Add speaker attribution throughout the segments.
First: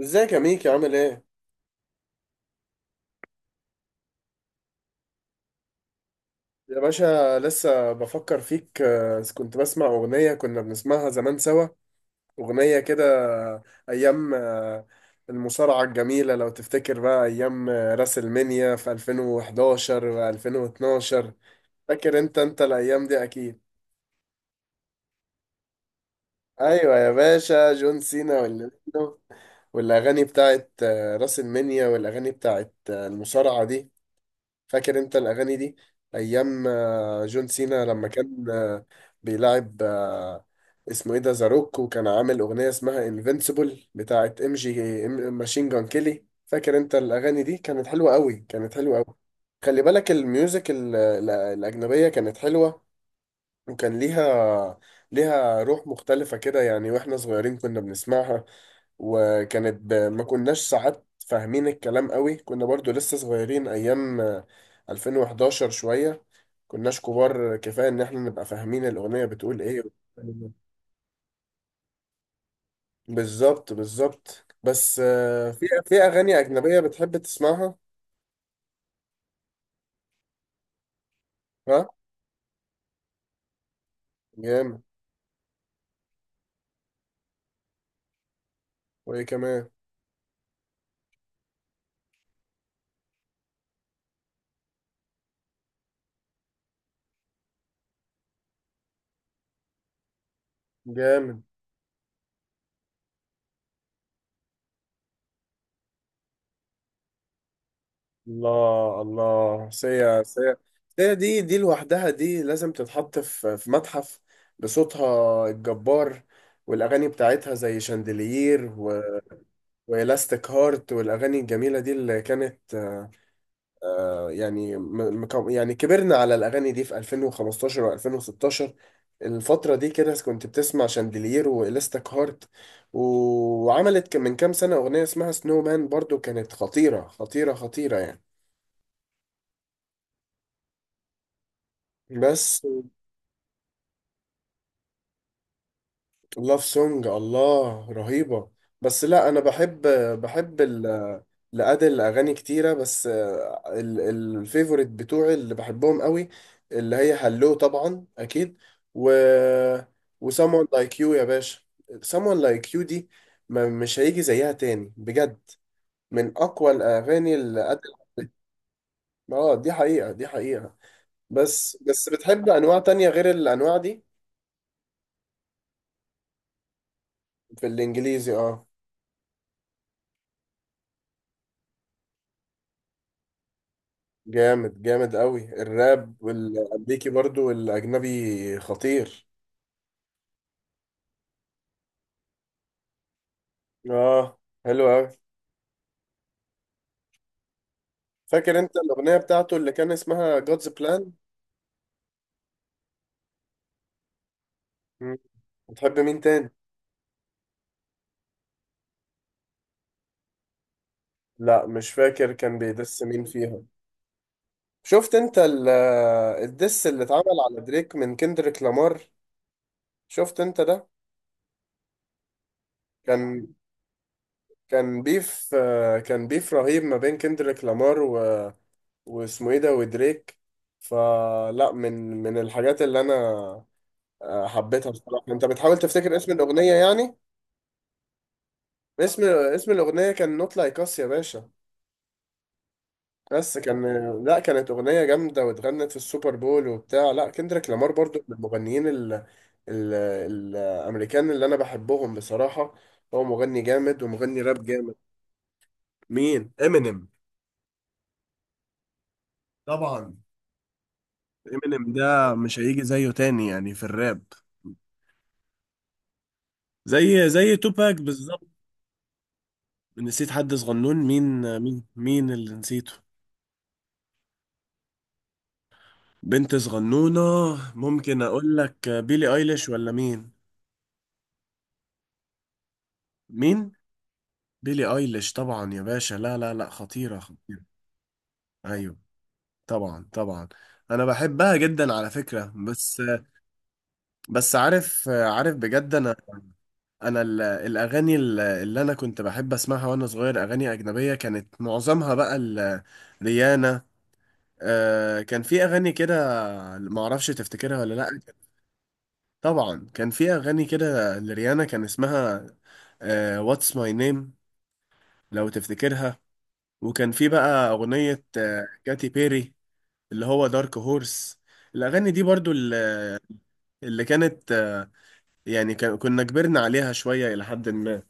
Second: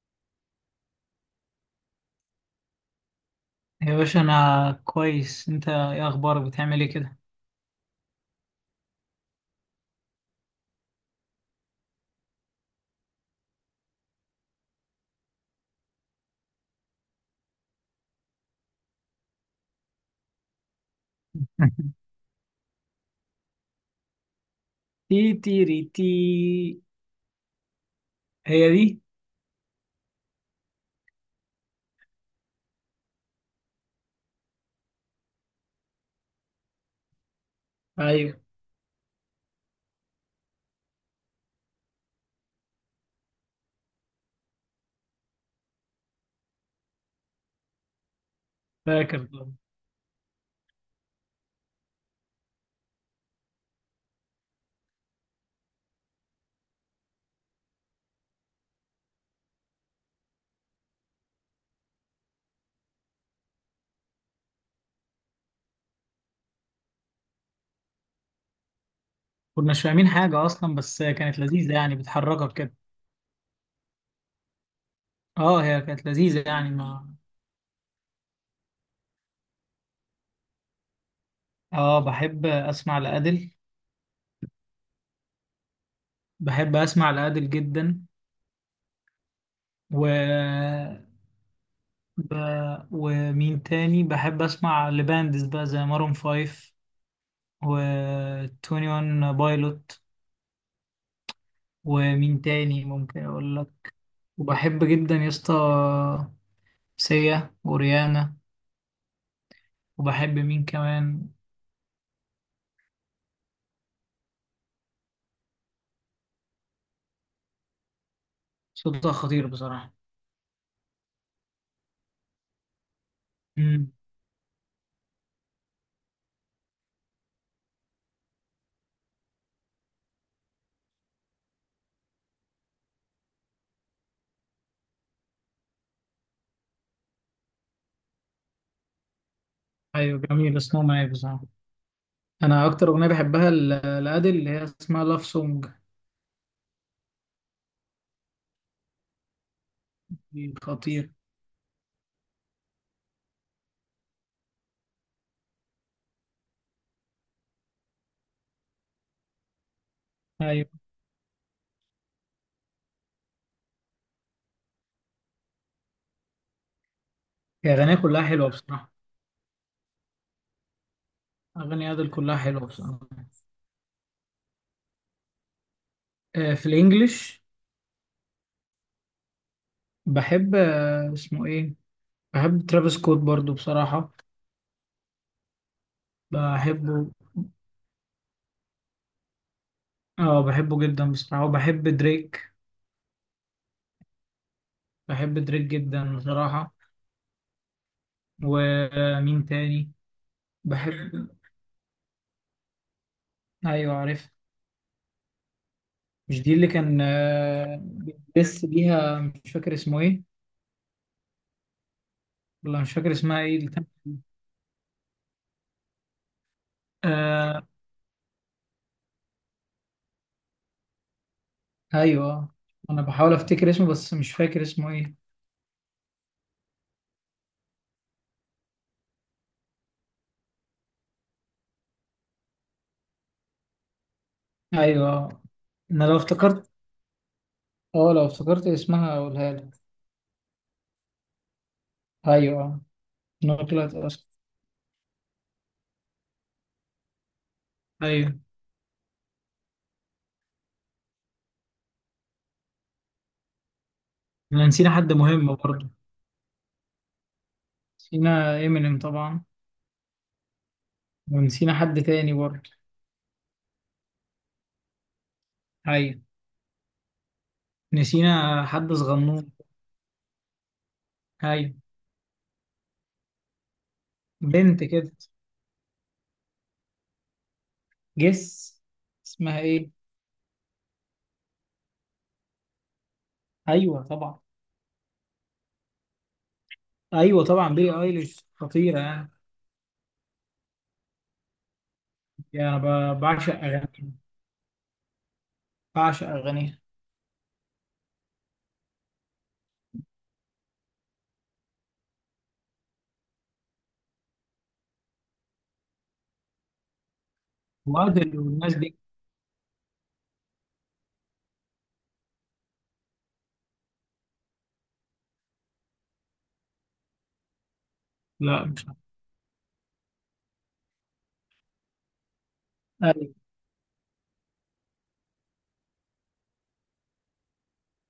Speaker 1: ازيك يا ميكي عامل ايه؟
Speaker 2: يا باشا، انا كويس. انت ايه اخبارك؟
Speaker 1: يا
Speaker 2: بتعمل ايه كده؟
Speaker 1: باشا لسه بفكر فيك. كنت بسمع أغنية كنا بنسمعها زمان سوا. أغنية كده. أيام. المصارعة الجميلة لو تفتكر بقى أيام، راس المنيا في 2011 و 2012. فاكر أنت الأيام دي أكيد.
Speaker 2: تي تيري تي.
Speaker 1: أيوة يا باشا، جون سينا واللي
Speaker 2: هي دي.
Speaker 1: منه. والأغاني بتاعت، راس المنيا، والأغاني بتاعت، المصارعة دي. فاكر انت الاغاني دي، ايام، جون سينا لما
Speaker 2: ايوه،
Speaker 1: كان بيلعب اسمه ايه ده زاروك، وكان عامل اغنيه اسمها انفينسيبل بتاعت ام جي ماشين جان كيلي. فاكر انت الاغاني دي؟ كانت حلوه قوي، كانت حلوه قوي.
Speaker 2: فاكر.
Speaker 1: خلي بالك الميوزك الاجنبيه كانت حلوه، وكان ليها روح مختلفة كده يعني. واحنا صغيرين كنا بنسمعها، وكانت ما كناش ساعات فاهمين الكلام قوي. كنا برضو لسه صغيرين، ايام 2011 شوية، كناش كبار كفاية ان احنا نبقى فاهمين الأغنية بتقول ايه.
Speaker 2: كناش فاهمين حاجه اصلا، بس كانت لذيذه يعني بتحركك كده.
Speaker 1: بالظبط، بالظبط. بس
Speaker 2: اه،
Speaker 1: في
Speaker 2: هي
Speaker 1: في
Speaker 2: كانت
Speaker 1: اغاني
Speaker 2: لذيذه يعني،
Speaker 1: اجنبية
Speaker 2: ما...
Speaker 1: بتحب تسمعها. ها.
Speaker 2: اه، بحب اسمع لأديل.
Speaker 1: جامد.
Speaker 2: بحب اسمع لأديل جدا.
Speaker 1: وايه كمان؟
Speaker 2: و ب... ومين تاني بحب اسمع لباندز بقى، زي مارون فايف و 21 بايلوت.
Speaker 1: جامد.
Speaker 2: ومين تاني ممكن اقول لك. وبحب جدا يا اسطى، سيا وريانا.
Speaker 1: الله، الله. سيا،
Speaker 2: وبحب
Speaker 1: سيا.
Speaker 2: مين
Speaker 1: سيا
Speaker 2: كمان.
Speaker 1: دي لوحدها دي لازم تتحط في متحف، بصوتها الجبار. والأغاني بتاعتها زي شاندلير
Speaker 2: صوتها خطير بصراحة.
Speaker 1: وإلاستيك هارت، والأغاني الجميلة دي اللي كانت،
Speaker 2: امم.
Speaker 1: يعني يعني كبرنا على الأغاني دي في 2015 و2016. الفترة دي كده كنت بتسمع شاندلير وإلاستيك هارت و... وعملت من كام سنة أغنية اسمها سنو مان، برضو كانت خطيرة خطيرة خطيرة يعني.
Speaker 2: ايوه، جميل. اسمه معايا بصراحة.
Speaker 1: بس.
Speaker 2: انا اكتر اغنية بحبها لأديل اللي هي اسمها لاف سونج.
Speaker 1: لاف سونج، الله، رهيبة. بس لا، انا بحب،
Speaker 2: دي
Speaker 1: بحب
Speaker 2: خطير.
Speaker 1: لأدل أغاني كتيرة، بس الفيفوريت بتوعي اللي بحبهم قوي، اللي هي هلو طبعا أكيد، و و someone
Speaker 2: ايوه،
Speaker 1: like you يا باشا. someone like you دي، ما مش هيجي زيها تاني بجد. من أقوى الأغاني اللي
Speaker 2: هي
Speaker 1: أدل.
Speaker 2: اغانيها كلها حلوة بصراحة.
Speaker 1: اه، دي حقيقة، دي حقيقة. بس
Speaker 2: اغاني
Speaker 1: بس
Speaker 2: أديل كلها
Speaker 1: بتحب
Speaker 2: حلوة
Speaker 1: أنواع
Speaker 2: بصراحة.
Speaker 1: تانية غير الأنواع دي؟
Speaker 2: في الانجليش.
Speaker 1: في الإنجليزي، اه.
Speaker 2: بحب اسمه ايه. بحب ترافيس سكوت برضو بصراحة.
Speaker 1: جامد، جامد قوي، الراب والامريكي
Speaker 2: بحبه.
Speaker 1: برضو والاجنبي خطير.
Speaker 2: اه، بحبه جدا بصراحة، وبحب دريك.
Speaker 1: اه، حلو قوي.
Speaker 2: بحب دريك جدا بصراحة.
Speaker 1: فاكر انت الاغنيه
Speaker 2: ومين
Speaker 1: بتاعته اللي
Speaker 2: تاني؟
Speaker 1: كان اسمها جودز بلان؟
Speaker 2: بحب. ايوه، عارف.
Speaker 1: بتحب مين
Speaker 2: مش
Speaker 1: تاني؟
Speaker 2: دي اللي كان بيدس بيها؟ مش فاكر اسمه ايه.
Speaker 1: لا مش فاكر كان
Speaker 2: ولا مش
Speaker 1: بيدس
Speaker 2: فاكر
Speaker 1: مين
Speaker 2: اسمها ايه
Speaker 1: فيها.
Speaker 2: اللي كان.
Speaker 1: شفت انت الدس اللي اتعمل على
Speaker 2: آه.
Speaker 1: دريك من كندريك لامار؟ شفت انت ده؟
Speaker 2: ايوه. انا بحاول
Speaker 1: كان
Speaker 2: افتكر اسمه بس مش فاكر اسمه ايه.
Speaker 1: كان بيف رهيب ما بين كندريك لامار واسمه ايه ده ودريك. فلا من من الحاجات اللي انا حبيتها بصراحة.
Speaker 2: ايوه.
Speaker 1: انت بتحاول
Speaker 2: انا
Speaker 1: تفتكر
Speaker 2: لو
Speaker 1: اسم
Speaker 2: افتكرت
Speaker 1: الأغنية يعني؟
Speaker 2: اه، لو افتكرت اسمها
Speaker 1: اسم
Speaker 2: اقولها
Speaker 1: اسم
Speaker 2: لك.
Speaker 1: الأغنية كان نوت لايك اس يا باشا.
Speaker 2: ايوه،
Speaker 1: بس
Speaker 2: إنها
Speaker 1: كان،
Speaker 2: طلعت اصلا.
Speaker 1: لا كانت أغنية جامدة، واتغنت في السوبر بول وبتاع. لا كندريك لامار برضو من
Speaker 2: ايوه.
Speaker 1: المغنيين ال... الأمريكان اللي أنا بحبهم بصراحة. هو مغني جامد، ومغني راب
Speaker 2: احنا نسينا
Speaker 1: جامد.
Speaker 2: حد مهم برضه.
Speaker 1: مين؟ امينيم؟
Speaker 2: نسينا امينيم طبعا.
Speaker 1: طبعا.
Speaker 2: ونسينا
Speaker 1: امينيم
Speaker 2: حد تاني
Speaker 1: ده مش
Speaker 2: برضه.
Speaker 1: هيجي زيه تاني يعني في الراب،
Speaker 2: ايوه.
Speaker 1: زي توباك بالظبط.
Speaker 2: نسينا حد صغنون.
Speaker 1: نسيت حد صغنون؟ مين؟
Speaker 2: ايوه.
Speaker 1: مين اللي نسيته؟
Speaker 2: بنت كده.
Speaker 1: بنت صغنونة؟ ممكن أقول
Speaker 2: جس.
Speaker 1: لك بيلي
Speaker 2: اسمها
Speaker 1: أيليش
Speaker 2: ايه؟
Speaker 1: ولا مين؟ مين؟
Speaker 2: ايوه، طبعا.
Speaker 1: بيلي أيليش، طبعا يا باشا، لا لا لا، خطيرة،
Speaker 2: ايوه
Speaker 1: خطيرة.
Speaker 2: طبعا، بيلي ايليش
Speaker 1: أيوه،
Speaker 2: خطيره يعني.
Speaker 1: طبعا، طبعا. أنا بحبها جدا على فكرة.
Speaker 2: يعني
Speaker 1: بس،
Speaker 2: انا بعشق اغانيها.
Speaker 1: بس عارف، عارف بجد. أنا
Speaker 2: بعشق اغانيها.
Speaker 1: الأغاني اللي أنا كنت بحب أسمعها وأنا صغير، أغاني أجنبية كانت معظمها بقى ريانا. كان في أغاني كده، معرفش تفتكرها ولا لأ.
Speaker 2: وادل والناس دي.
Speaker 1: طبعا كان في اغاني كده لريانا، كان اسمها واتس ماي نيم، لو تفتكرها. وكان في بقى اغنية،
Speaker 2: لا، مش عارف.
Speaker 1: كاتي بيري، اللي هو دارك هورس. الاغاني دي برضو اللي،
Speaker 2: ايوه،
Speaker 1: اللي كانت، يعني كنا كبرنا عليها شوية الى حد ما.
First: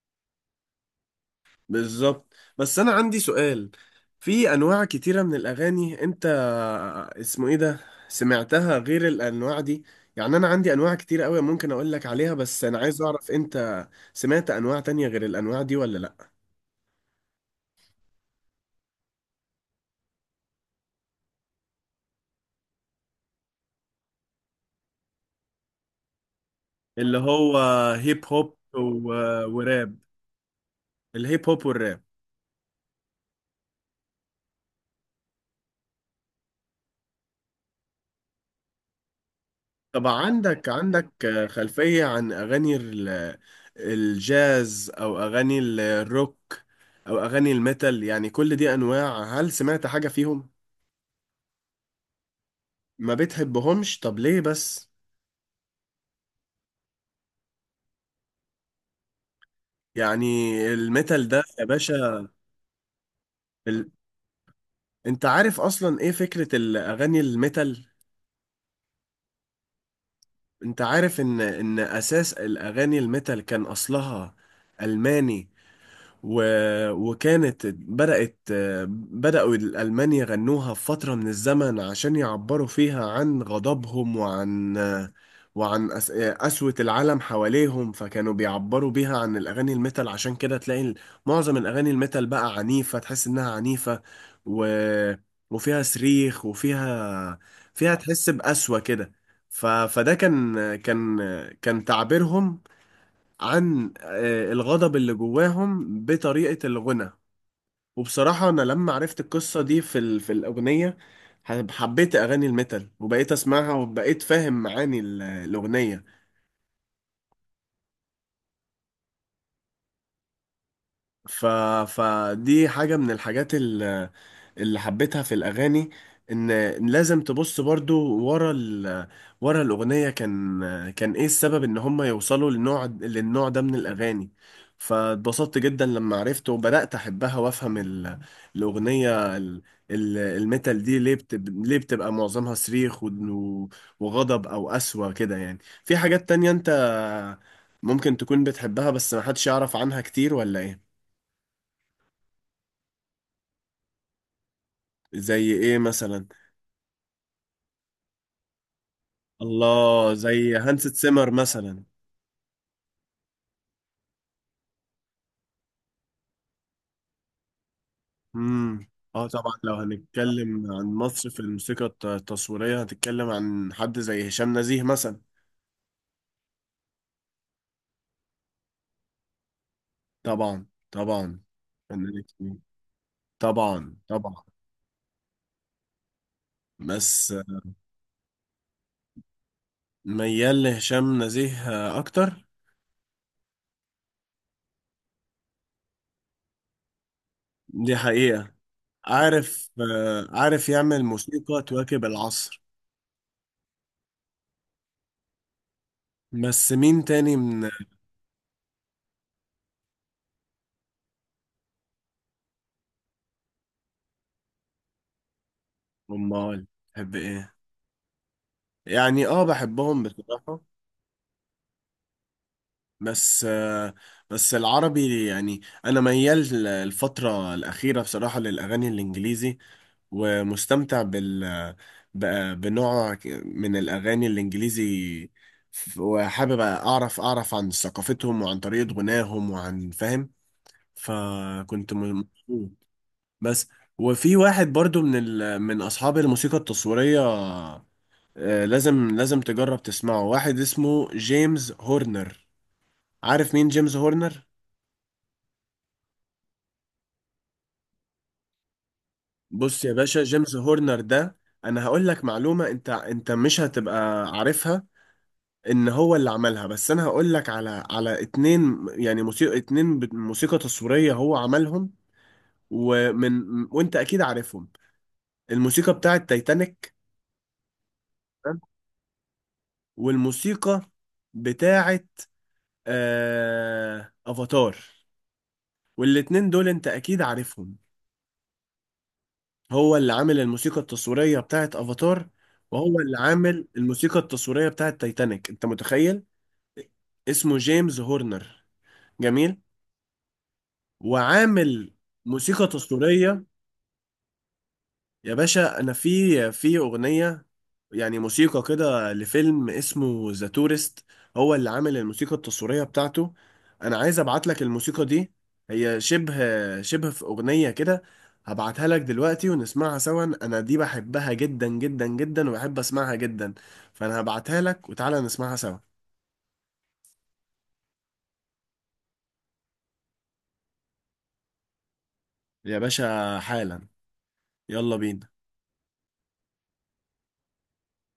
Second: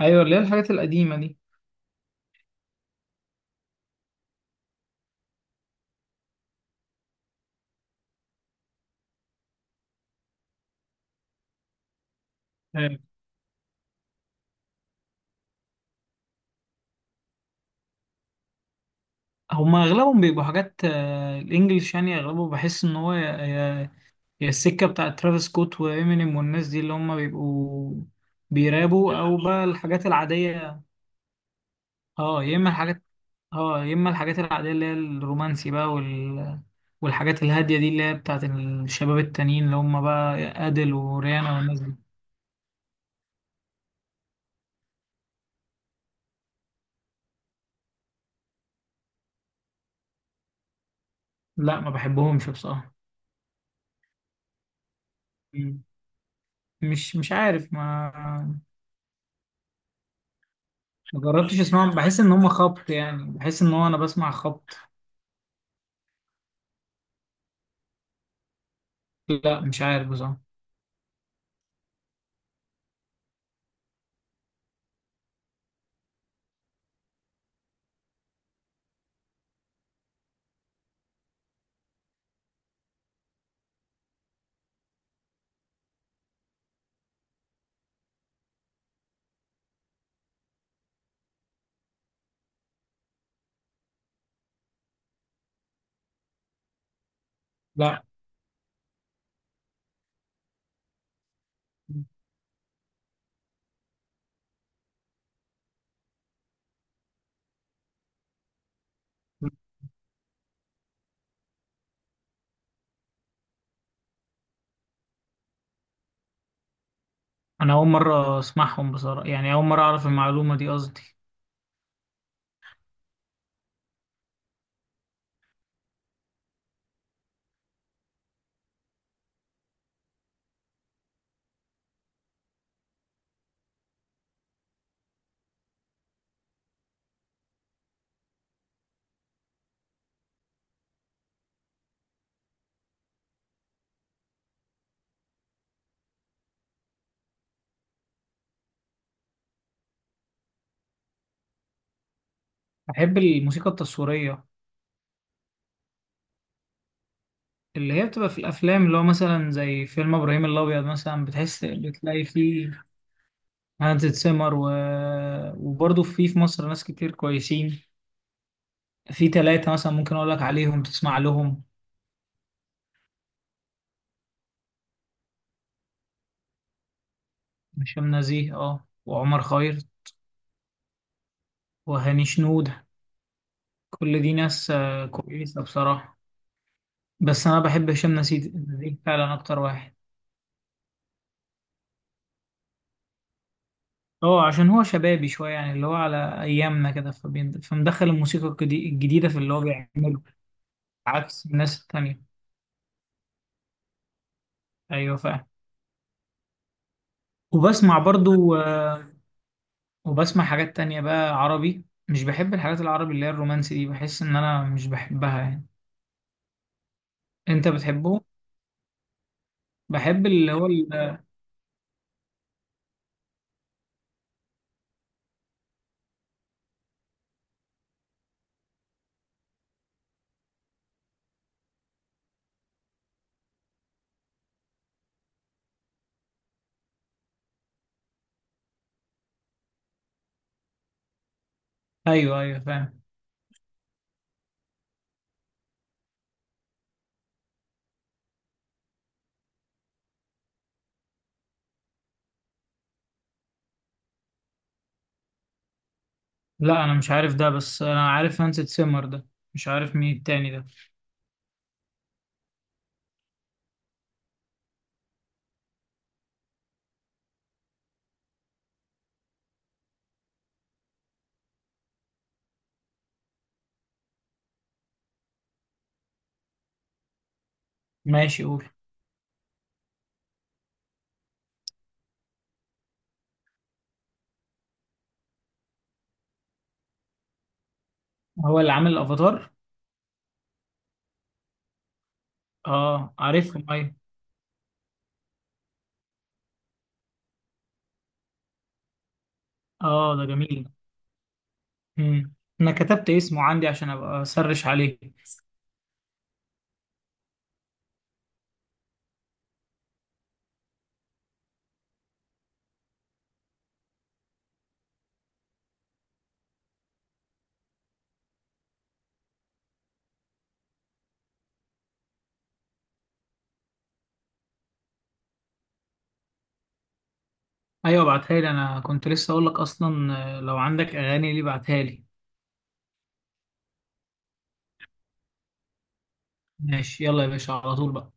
Speaker 2: ايوه، اللي هي الحاجات القديمه دي.
Speaker 1: بالظبط. بس انا عندي سؤال. في انواع كتيرة من الاغاني، انت اسمه ايه ده، سمعتها غير الانواع دي؟ يعني انا عندي انواع كتير قوي ممكن اقول لك عليها، بس انا
Speaker 2: آه،
Speaker 1: عايز اعرف انت سمعت انواع تانية غير الانواع دي ولا لا.
Speaker 2: هما اغلبهم بيبقوا حاجات الانجليش، يعني اغلبه بحس ان هو يا السكه بتاعت ترافيس سكوت وامينيم والناس دي اللي هما
Speaker 1: اللي هو
Speaker 2: بيبقوا.
Speaker 1: هيب هوب
Speaker 2: بيرابوا، او بقى
Speaker 1: وراب،
Speaker 2: الحاجات العاديه.
Speaker 1: الهيب هوب والراب.
Speaker 2: اه يا اما الحاجات اه، يا اما الحاجات العاديه اللي هي الرومانسي بقى والحاجات الهاديه دي اللي هي بتاعت الشباب التانيين اللي هم
Speaker 1: طبعا.
Speaker 2: بقى
Speaker 1: عندك
Speaker 2: ادل
Speaker 1: عندك
Speaker 2: وريانا والناس دي.
Speaker 1: خلفية عن اغاني الجاز، او اغاني الروك، او اغاني الميتال؟ يعني كل دي انواع، هل سمعت حاجة فيهم؟
Speaker 2: لا، ما بحبهمش بصراحه.
Speaker 1: ما بتحبهمش؟ طب ليه بس؟
Speaker 2: مم. مش عارف، ما...
Speaker 1: يعني
Speaker 2: ما
Speaker 1: الميتال ده
Speaker 2: جربتش
Speaker 1: يا
Speaker 2: اسمعهم. بحس
Speaker 1: باشا،
Speaker 2: ان هم خبط، يعني بحس ان هو
Speaker 1: ال...
Speaker 2: انا بسمع خبط.
Speaker 1: انت عارف اصلا ايه فكرة الاغاني الميتال؟
Speaker 2: لا، مش عارف بصراحه.
Speaker 1: انت عارف ان اساس الاغاني الميتال كان اصلها الماني و... وكانت بدأت بدأوا الألمان يغنوها في فترة من الزمن عشان يعبروا فيها عن غضبهم، وعن قسوة العالم حواليهم. فكانوا بيعبروا بيها عن الأغاني الميتال. عشان كده تلاقي معظم الأغاني الميتال بقى عنيفة، تحس إنها عنيفة، و... وفيها صريخ، فيها
Speaker 2: لا،
Speaker 1: تحس بقسوة كده. فده كان تعبيرهم عن، الغضب اللي جواهم بطريقة الغنى. وبصراحة أنا لما عرفت القصة دي في الأغنية، حبيت أغاني الميتال، وبقيت أسمعها، وبقيت فاهم معاني الأغنية.
Speaker 2: انا اول مره اسمعهم بصراحه، يعني اول مره اعرف المعلومه دي، قصدي.
Speaker 1: ف... فدي حاجة من الحاجات اللي حبيتها في الأغاني، إن لازم تبص برضو ورا ورا الأغنية، كان إيه السبب إن هم يوصلوا للنوع ده من الأغاني. فاتبسطت جدا لما عرفت وبدأت أحبها، وأفهم الأغنية الميتال دي ليه ليه بتبقى معظمها صريخ وغضب أو قسوة كده يعني. في حاجات تانية أنت ممكن تكون بتحبها بس محدش يعرف عنها كتير ولا إيه؟
Speaker 2: بحب الموسيقى التصويريه.
Speaker 1: زي ايه مثلا؟
Speaker 2: اللي هي بتبقى في الافلام، اللي هو مثلا زي
Speaker 1: الله،
Speaker 2: فيلم ابراهيم
Speaker 1: زي
Speaker 2: الابيض
Speaker 1: هانس
Speaker 2: مثلا،
Speaker 1: سيمر
Speaker 2: بتحس
Speaker 1: مثلا.
Speaker 2: بتلاقي فيه. هانز سيمر وبرضه في مصر ناس كتير كويسين.
Speaker 1: امم. اه
Speaker 2: في
Speaker 1: طبعا،
Speaker 2: 3
Speaker 1: لو
Speaker 2: مثلا ممكن أقول لك
Speaker 1: هنتكلم
Speaker 2: عليهم
Speaker 1: عن
Speaker 2: تسمع
Speaker 1: مصر في
Speaker 2: لهم.
Speaker 1: الموسيقى التصويرية هتتكلم عن حد زي هشام نزيه مثلا.
Speaker 2: هشام نزيه، اه، وعمر خيرت.
Speaker 1: طبعا، طبعا، فنان
Speaker 2: وهاني
Speaker 1: كبير.
Speaker 2: شنودة.
Speaker 1: طبعا،
Speaker 2: كل دي
Speaker 1: طبعا.
Speaker 2: ناس كويسة بصراحة.
Speaker 1: بس
Speaker 2: بس أنا بحب هشام نزيه فعلا، أكتر واحد.
Speaker 1: ميال لهشام نزيه اكتر.
Speaker 2: اه، عشان هو شبابي شوية يعني اللي هو على أيامنا كده،
Speaker 1: دي
Speaker 2: فمدخل الموسيقى
Speaker 1: حقيقة.
Speaker 2: الجديدة في اللي هو
Speaker 1: عارف
Speaker 2: بيعمله.
Speaker 1: آه، عارف يعمل
Speaker 2: عكس
Speaker 1: موسيقى
Speaker 2: الناس
Speaker 1: تواكب
Speaker 2: التانية.
Speaker 1: العصر.
Speaker 2: أيوة، فعلا.
Speaker 1: بس مين تاني من.
Speaker 2: وبسمع برضو وبسمع حاجات تانية بقى عربي، مش بحب الحاجات العربي اللي هي الرومانسي دي، بحس ان انا مش بحبها يعني.
Speaker 1: امال تحب ايه؟
Speaker 2: انت بتحبه؟
Speaker 1: يعني اه، بحبهم
Speaker 2: بحب اللي
Speaker 1: بصراحة.
Speaker 2: هو
Speaker 1: بس بس العربي، يعني انا ميال الفتره الاخيره بصراحه للاغاني الانجليزي، ومستمتع بنوع من الاغاني الانجليزي. وحابب اعرف عن ثقافتهم وعن طريقه غناهم، وعن، فاهم؟ فكنت
Speaker 2: ايوه، ايوه،
Speaker 1: مبسوط.
Speaker 2: فاهم.
Speaker 1: بس، وفي واحد برضو من اصحاب الموسيقى التصويريه، لازم تجرب تسمعه. واحد اسمه جيمس هورنر. عارف مين جيمس هورنر؟
Speaker 2: لا، انا مش عارف ده، بس انا عارف هانس سيمر ده. مش
Speaker 1: بص يا
Speaker 2: عارف مين
Speaker 1: باشا،
Speaker 2: التاني
Speaker 1: جيمس
Speaker 2: ده.
Speaker 1: هورنر ده، انا هقول لك معلومة انت مش هتبقى عارفها. ان هو اللي عملها. بس انا هقول لك على اتنين، يعني موسيقى اتنين موسيقى تصويرية هو عملهم، ومن وانت اكيد عارفهم. الموسيقى بتاعت تايتانيك،
Speaker 2: ماشي،
Speaker 1: تمام؟
Speaker 2: قول.
Speaker 1: والموسيقى بتاعت افاتار. والاتنين دول انت اكيد عارفهم.
Speaker 2: هو اللي عامل الافاتار؟
Speaker 1: هو اللي عامل الموسيقى التصويرية بتاعت افاتار، وهو
Speaker 2: اه،
Speaker 1: اللي
Speaker 2: عارفهم،
Speaker 1: عامل
Speaker 2: ايوه.
Speaker 1: الموسيقى التصويرية بتاعت تايتانيك. انت متخيل؟ اسمه جيمس هورنر. جميل.
Speaker 2: اه، ده جميل.
Speaker 1: وعامل
Speaker 2: امم.
Speaker 1: موسيقى
Speaker 2: انا كتبت اسمه
Speaker 1: تصويرية.
Speaker 2: عندي عشان ابقى اسرش عليه.
Speaker 1: يا باشا انا في اغنية، يعني موسيقى كده لفيلم اسمه ذا تورست، هو اللي عامل الموسيقى التصويرية بتاعته. انا عايز ابعت لك الموسيقى دي. هي شبه في اغنية كده. هبعتها لك دلوقتي ونسمعها سوا. انا دي بحبها جدا جدا جدا، وبحب اسمعها جدا. فانا هبعتها لك وتعالى نسمعها سوا.
Speaker 2: ايوه، ابعتها لي، انا كنت لسه اقول لك اصلا لو عندك اغاني ليه بعتها لي.
Speaker 1: يا باشا حالا، يلا بينا.
Speaker 2: ماشي، يلا يا باشا، على طول بقى.